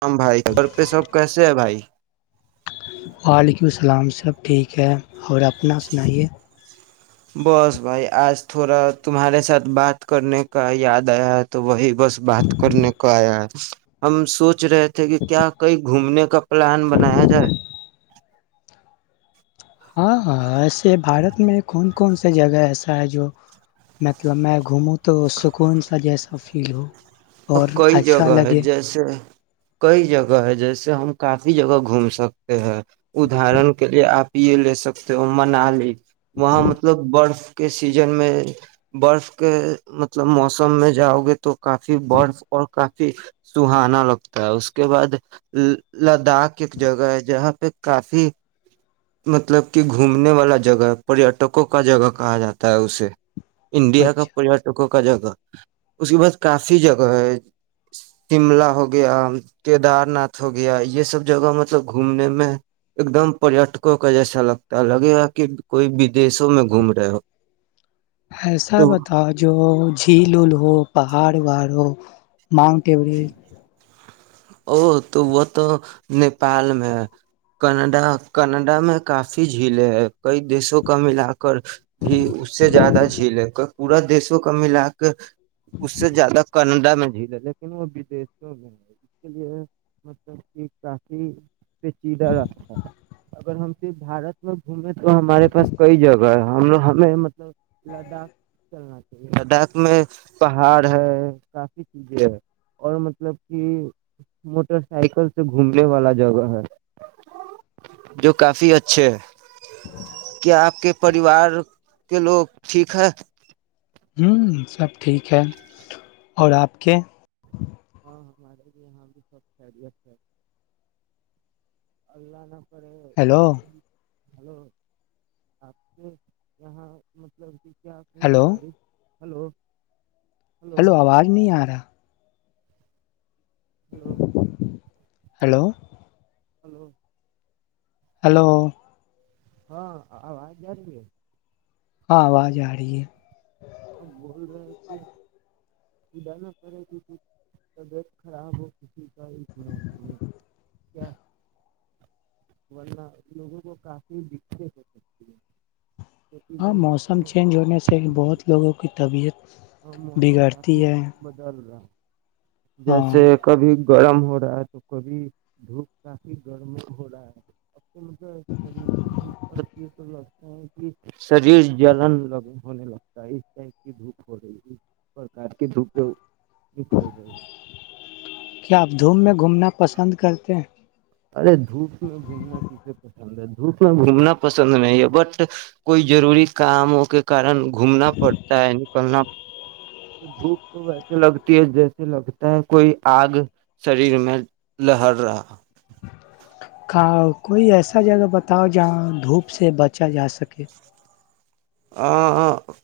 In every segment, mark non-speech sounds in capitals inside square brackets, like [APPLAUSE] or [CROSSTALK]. harm بھائی گھر پہ شب کیسے ہے بھائی وعلیکم السلام سب ٹھیک ہے اور اپنا سنائیے بس بھائی آج تھوڑا تمہارے ساتھ بات کرنے کا یاد آیا تو وہی بس بات کرنے کو آیا ہم سوچ رہے تھے کہ کیا کہئییں گھومنے کا پلان بنایا جائے ہاں ہاں ایسے بھارت میں کون کون سی جگہ ایسا ہے جو مطلب میں گھوموں تو سکون سا جیسا ا فیل ہو اب اور کئی اچھا جگہ ہے لگے جیسے کئی جگہ ہے جیسے ہم کافی جگہ گھوم سکتے ہیں ادرن کے لیے آپ پی لے سکتے ہو منال وہاں مطلب بڑ کے سیزن میں برف کے مطلب موسم میں جاؤ گے تو کافی کافی برف اور کافی سہانا لگتا ہے اس کے بعد لداخ ایک جگہ ہے جہاں پہ کافی مطلب کہ گھومنے والا جگہ پریٹکوں کا جگہ کہا جاتا ہے اسے انڈیا کا اچھا پریٹکوں کا کا جگہ اس کے بعد کافی جگہ ہے شملہ ہوگیا کیدار ناتھ ہوگیا یہ سب جگہ مطلب گھومنے میں ایک دم پٹ کا جیسا لگتا لگے گا کہ کوئی بدشوں میں گھوم رہے ہو ایسا تو بتاؤ جو جھیلل ہو پہاڑ واڑ ہو مگ ٹی بڑی او تو وہ تو نیپال میں ہے کنڈا کنڈا میں کافی جھیلیں ہے کئی دیشوں کا ملا کر بھی اس سے زیادہ جھیل پورا دیشوں کا ملا کر ک [INAUDIBLE] اس سے زیادہ قم میں جھیل ہے لیکن وہدیش کیوں نہیںی اس کے لیے مطلب کہ کافی پیچیدہ رست ہے اگر ہم بارت م گومے تو ہمارے پاس کئی جگہ ہے ہم ہمیں مطلب لداخ چلنا تھا لداخ میں پہاڑ ہے کافی چیزیں ہے اور مطلب کہ موٹر سائیکل سے گھومنے والا جگہ ہے جو کافی اچھے ہے کیا آپ کے پریوار کے لوگ ٹھیک ہے ہ سب ٹھیک ہے اور آپ کے ہاں ہمارے بھی یہاں بھی سب خیریت ہے اللہ نہ پر ہیلو ہلو آپ کے یہاں مطلب کیا کوئی ہیلو بارش ہلو [UNINTELLIGIBLE] ہلو آواز نہیں آ رہا ہلو ہلو [UNINTELLIGIBLE] ہلو [UNINTELLIGIBLE] ہلو [UNINTELLIGIBLE] ہاں آ آاز جیا رہ رہ ہے ہاں آواز آ رہی ہے اب بول رہے کہ خدا نہ کرے کہھ طبیعت خراب ہو کسی کا اس موسم میں کیا ورنہ ان لوگوں کو کافی دقتیں ہو سکتی ہے کیونکہ ہاں یہ موسم چینج ہونے سے بہت لوگوں کو کی طبیعت ہاں موسم بگڑتی کافی ہے بدل رہا ہے ہاں جیسے کبھی گرم ہو رہا ہے تو کبھی دھوپ کافی گرم ہو رہا ہے ان شریر سے دھوپ پڑتی لہ بیس [UNINTELLIGIBLE] شریر جلن ل ہونے لگتا ک کی دھو ہو رہی ہے پرکار کے درپوگ [UNINTELLIGIBLE] کیا آپ دھوم میں گھومنا پسند کرتے ہیں [UNINTELLIGIBLE] ارے دھوپ میں گھومنا کیسے پسند ہے دھوپ میں گھومنا پسند نہیں ہے بٹ کوئی ضروری کاموں کے کارن گھومنا پڑتا ہے کرناتا دھوپ تو ویسے لگتی ہے جیسے لگتا ہے کوئی آگ شریر میں لہر رہا کا کوئی ایسا جگہ بتاؤ جہاں دھوپ سے بچا جا سکے ا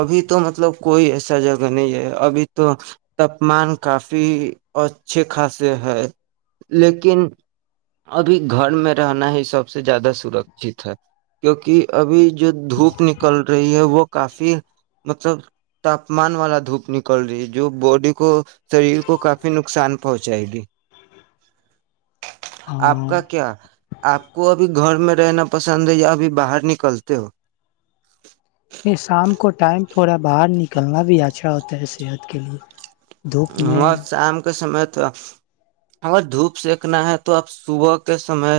ابھی تو مطلب کوئی ایسا جگہ نہیں ہے ابھی تو تاپمان کافی اچھے خاصے ہے لیکن ابھی گھر میں رہنا ہی سب سے زیادہ سرکچت ہے کیوںکہ ابھی جو دھوپ نک کل رہی ہے وہ کافی مطلب تاپمان والا دھوپ نکل رہی ہے جو باڈی کو شریر کو کافی نقصان پہنچائے گی آپ ہاں کا کیا آپ کو ابھی گھر میں رہنا پسند ہے یا ابھی باہر نکلتے ہو یہ شام کو ٹائم تھوڑا باہر نکلنا بھی اچھا ہوتا ہے صحت کے لیے دھوپ میں ہاں شام کا سمے اگر دھوپ سکنا ہے تو آپ صبح کے سمے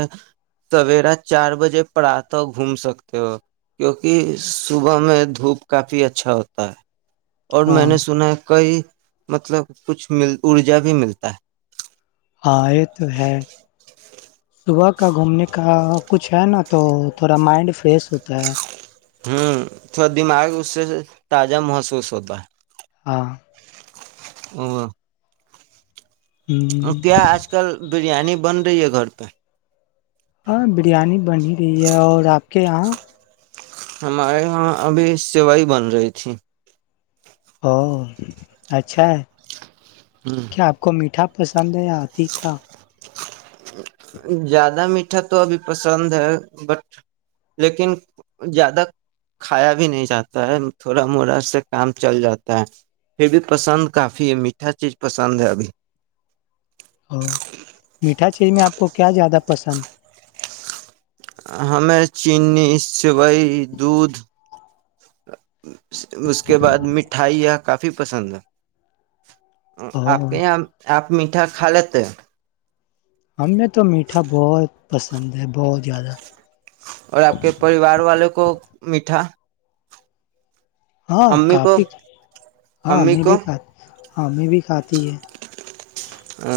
سویرا چار بجے پرات گھوم سکتے ہو کیوںکہ صبح میں دھوپ کافی اچھا ہوتا ہے اور میں ہاں نے سنا ہے کئی مطلب کچھ مل ارجا بھی ملتا ہے ہئے تو ہے صبح کا گھومنے کا کچھ ہے نا تو تھوڑا مائنڈ فریش ہوتا ہے ہوں تھوڑا دماغ اس سے تازہ محسوس ہوتا ہے ہاں [INAUDIBLE] اور کیا آج کل بریانی بن رہی ہے گھر پہ کہ یہاں ہمارے یہاں ابھی سوائی بن رہی تھی ا اچھا ہے کیا آپ کو میٹھا پسند ہےیا تیکا زیادہ مٹی میٹھا تو ابھی پسند ہے بٹ لیکن زیادہ کھایا بھی نہیں جاتا ہے تھوڑا موڑا سے کام چل جاتا ہے پھر بھی پسند کافی ہے میٹھا چیز پسند ہے ابھی ا میٹھا چی میں آپ آ کو کیا زیادہ پسند ہمیں چینی سوئی دودھ اس کے بعد مٹھائیاں کافی پسند ہے آپ او کے یہاں آپ میٹا خالے تو ہمیں تو میٹھا بہت پسند ہے بہت زیادہ اور آپ کے پریوار والوں کو میٹھا ہاں امی کو کافی ہاں امی میں بھی کو کہ ہمیں بھی کھاتی ہے ا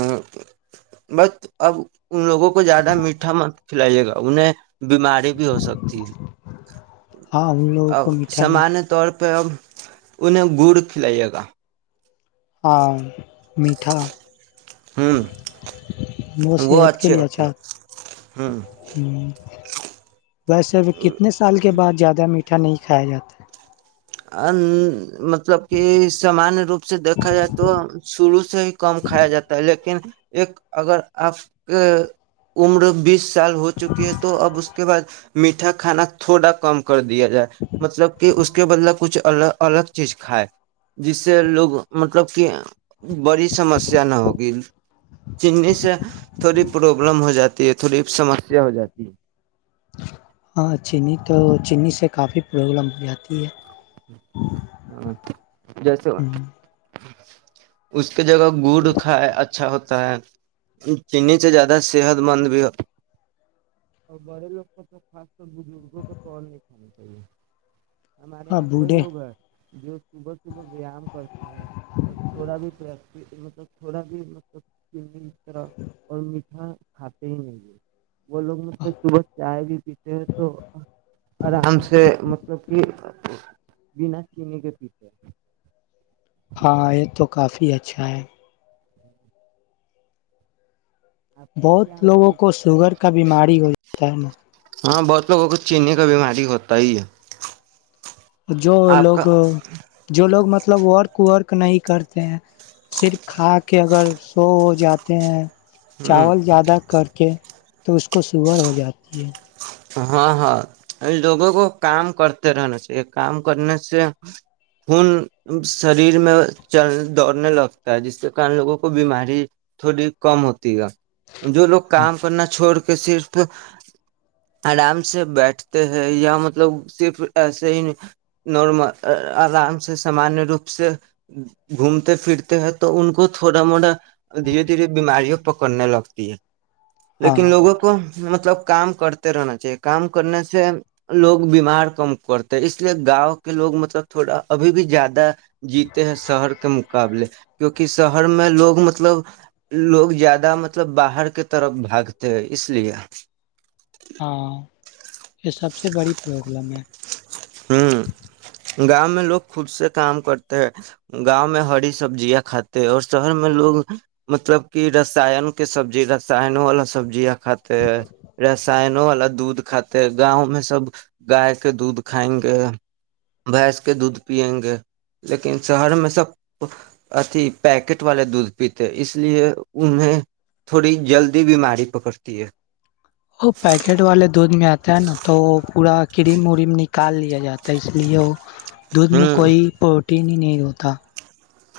بس اب ان لوگوں کو زیادہ میٹھا من کھلائیے گا انہیں بیماری بھی ہو سکتی ہے ہاں ان لوگوں اب کو میٹھا نہیں سامانیہ طور پہ اب انہیں گڑ کھلائیے گا ہاں ہ [INAUDIBLE] وہ صحت کے اچھے لیے ہوتے اچھا ہ ہیں ہ ویسے کتنے سال کے بعد زیادہ م اٹا نہیں کا جات ہے مطلب کہ سامانیہ روپ سے دیکھا جائے تو شروع سے ہی کم کھایا جاتا ہے لیکن ایک اگر آپ کے عمر بیس سال ہو چکی ہے تو اب اس کے بعد میٹھا کھانا تھوڑا کم کر کر دیا جائے مطلب کہ اس کے بلب کچھ الگ الگ چیز کھائے جس سے لوگ مطلب کہ بڑی سمسیا نہ ہوگی چی سے تھوڑی پرابلم ہو جاتی ہے تھوڑی سمسیا ہو جاتی ہے ہاں چینی تو چینی سے کافی پرابلم ہو جاتی ہے ہاں جیس ہو ہوں، اس کے جگہ گڑ کائے اچھا ہوتا چینی سے زیادہ صحت مند بھی ہو اور بڑے لوگ کو تو خاص کر بزرگوں کو تو اور نہیں کھانا چاہے ہمارے ہاں یہاں تو بوڑھے لوگ ہے جو صبح صبح ویام کرتے ہیں اور تھوڑا بھی مطلب تھوڑا بھی مطلب طرح اور م ہاں کھاتے ہی نہیں وہ لوگ مطلب صبح چائے بھی پیتے ہیں تو آرام سے مطلب کہ ج نا چین کے پیھے ہاں یہ تو کافی اچھا ہے آپ کا کیا بہت لوگوں مطلب کو شوگر کا بیماری ہوتا ہے نا ہاں بہت لوگوں کو چیننے کا بیماری ہوتا ہی ہے جو آپ لوگ کا جو لوگ مطلب ورک ورک نہیں کرتے ہیں صرف کھا کے اگر سو ہو جاتے ہیں ہ چاول زیادہ کر کے تو اس کو سور ہو جاتی ہے ہاں ہاں لوگوں کو کام کرتے رہنا چاہیے کام کرنے سے خون شریر میں چل دوڑنے لگتا ہے جس کے کن لوگوں کو بیماری تھوڑی کم ہوتی ہے جو لوگ ہاں کام کرنا چھوڑ کے کہ صرف آرام سے بیٹھتے ہیں یا مطلب صرف ایسے ہی نارمل آرام سے سامانیہ روپ سے گھومتے پھرتے ہیں تو ان کو تھوڑا موڑا دھیرے دھیرے بیمارییاں پکڑنے لگتی ہے ہاں لیکن لوگوں کو مطلب کام کرتا رہنا چاہیے کام کرنے سے لوگ بیمار کم کرتے اس لیے گاؤں کے لوگ مطلب تھوڑا ابھی بھی زیادہ جیتے ہیں شہر کے مقابلے کیونکہ شہر میں لوگ مطلب لوگ زیادہ مطلب باہر کے طرف بھاگتے ہیں اس لیے ہاں یہ سب سے بڑی پرابلم ہے ہوں گاؤں مں لوگ خود سے کام کرتے ہے گاؤں مں ہری سبزیاں کھاتے اور شہر م لوگ مطلب کہ رسان کے سبزی رسائن والا سبزیاں خطر رسائن والا دودھ کھے گاؤں میں سب گائے کے دودھ کھائیں گے بھینس کے دودھ پیئیں گے لیکن شہر میں سب اھی پیکٹ والے دودھ پیتے اس لیے انہیں تھوڑی جلدی بیماری پکڑتی ہے وہ پیکٹ والے دودھ میں آتا ہے نا تو وہ پورا کریم وریم نکال لیا جاتا ہے اس لیے وہ دودھ میں ہ کوئی پروٹین ہی نہیں ہو تھا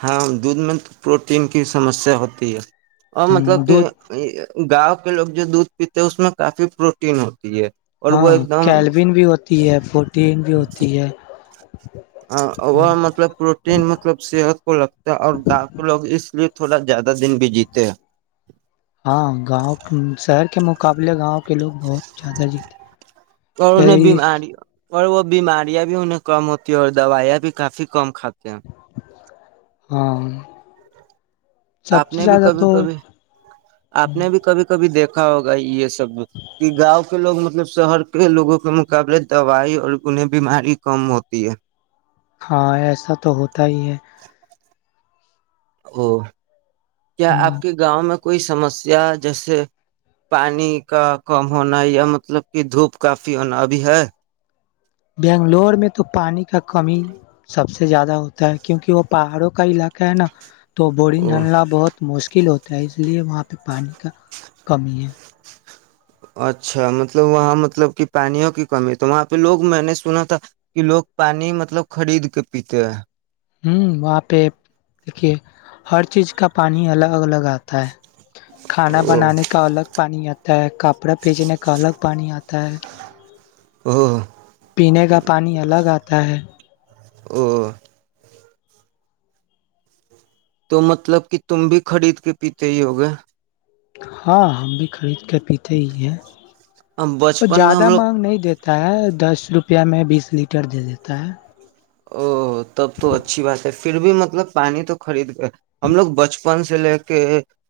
ہاں دودھ میں تو پروٹین کی سمسیا ہوتی ہے اور مطلب کہ دودھ گاؤں کے لوگ جو دودھ پیتے ہیں اس میں کافی پروٹین ہوتی ہے اور وہ ہاں ایک دم کیلبین بھی ہوتی ہے فوٹین بھی ہوتی ہے وہ مطلب پروٹین مطلب صحت کو لگتا ہے اور گاؤ کو لوگ اس لیے تھوڑا زیادہ دن بھی جیتے ہیں ہاں گاؤں شہر کے مقابلے گاؤں کے لوگ بہت زیادہ جیتے اور ان نے یہی بیماری ہو اور وہ بیماریاں بھی انہیں کم ہوتی ہے اور دوائیاں بھی کافی کم کھاتی کیا [UNINTELLIGIBLE] ہاں سب آپ سے نے بھی زیادہ کبھی تو کبھی آپ نے بھی کبھی کبھی دیکھا را ہوگا یہ س کہ گاؤں کے لو مطلب مطلب شہر کے لوگوں کے مقابلے دوائی اور گنے بیماری کم ہوتی ہے ہاں ایسا تو ہوتا ہی ہے او [UNINTELLIGIBLE] کیا آپ کے گاؤں میں کوئی سمسیا جیسے پانی کا کم ہونا یا مطلب کہ دھوپ کافی ہونا ابھی ہے بنگلور میں تو پانی کا کمی سب سے زیادہ ہوتا ہے کیونکہ وہ پہاڑوں کا علاقہ ہے نا تو بورنگ او ڈھلنا بہت مشکل مشکل ہوتا ہے اس لیے وہاں پہ پانی کا کمی ہے اچھا مطلب وہاں مطلب کہ پانیوں کی کمی تو وہاں پہ لوگ میں نے سنا تھا کہ لوگ پانی مطلب خرید کے پیتے ہیں ہوں وہاں پہ دیکھیے ہر چیز کا پانی الگ الگ آتا کھانا او بنانے کا الگ پانی آتا ہے کپڑا پیجنے کا الگ پانی آتا ہے ہاںاں پینے کا پانی الگ آتا ہے [INAUDIBLE] تو مطلب کہ تم بھی خرید کے پیتے ہی ہو گے ہاں ہم بھی خرید کے پیتے ہی ہیں ہم وہ بچپن میں زیادہ ہم لوگ مانگ نہیں دیتے دیتا ہے دس روپیہ میں بیس لیٹر دے دیتا ہے او تب تو اچھی بات ہے پھر بھی مطلب پانی تو خرید کر ہم لوگ بچپن بپن سے لے کے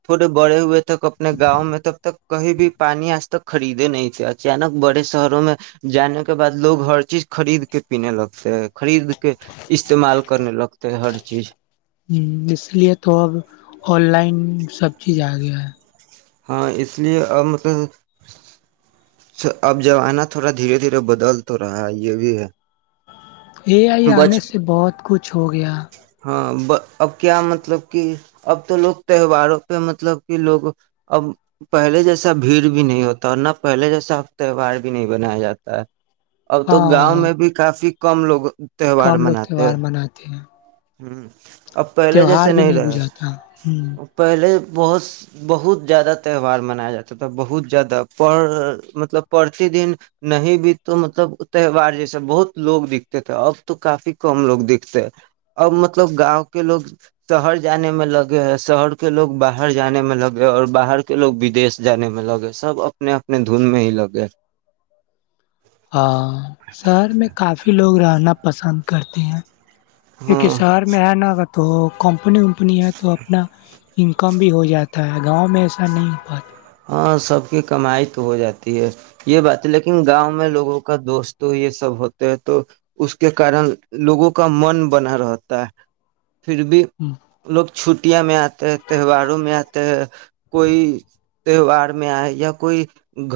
تھوڑے بڑے ہوئے تک اپنے گاؤں میں تب تک کہیں بھی پانی آج تک خریدے نہیں تھ اچانک بڑے شہروں میں جانے کے بعد لوگ ہر چیز خرید کے پینے لگتے ہیں خرید کے استعمال کرنے لگتے ہیں ہر چیز ہ اس لیے تو اب آن لائن سب چیز آ گیا ہے ہاں اس لیے اب مطلب س اب زمانہ تھوڑا دھیرے دھیرے بدل تو رہا ہے یہ بھی ہے اے آئی آنے بچ سے بہت کچھ ہو گیا ہاں اب کیا مطلب کہ اب تو لوگ تہواروں پہ مطلب کہ لوگ اب پہلے جیسا بھیڑ بھی نہیں ہوتا اور نہ پہلے جیسا اب تہوار بھی نہیں بنایا جاتا ہے اب تو گاؤں ہاں میں بھی کافی کم لوگوں کم لوگ تہوار مناتے ہیں ہوں اب پہلے تہوار جیسے بھی نہیں رہے گزاتا ہ پہلے بہت بہت زیادہ تہوار منایا جاتا تھا بہت زیادہ پر مطلب پرتی دن نہیں بھی تو مطلب تہوار جیسے بہت لوگ دکھتے تھے اب تو کافی کم لوگ دکھتے ہیں اب مطلب گاؤں کے لوگ شہر جانے میں لگے ہیں شہر کے لوگ باہر جانے میں لگے اور باہر کے لوگ بدیش جانے میں لگے سب اپنے اپنے دن میں ہی لگے ہاں سر میں کافی لوگ رہنا پسند کرتے ہیں کیونکہ ہاں شہر میں ہے نا تو کمپنی ومپنی ہے تو اپنا انکم بھی ہو جاتا ہے گاؤں میں ایسا نہیں ہو پاتا ہاں سب کی کمائی تو ہو جاتی ہے یہ بات ہے لیکن گاؤں میں لوگوں کا دوست یہ سب ہوتے ہیں تو اس کے کارن لوگوں کا من بنا رہتا ہے پھر بھی لوگ چھٹیاں میں آتے ہیں تہواروں میں آتے ہیں کوئی تہوار میں آئے یا کوئی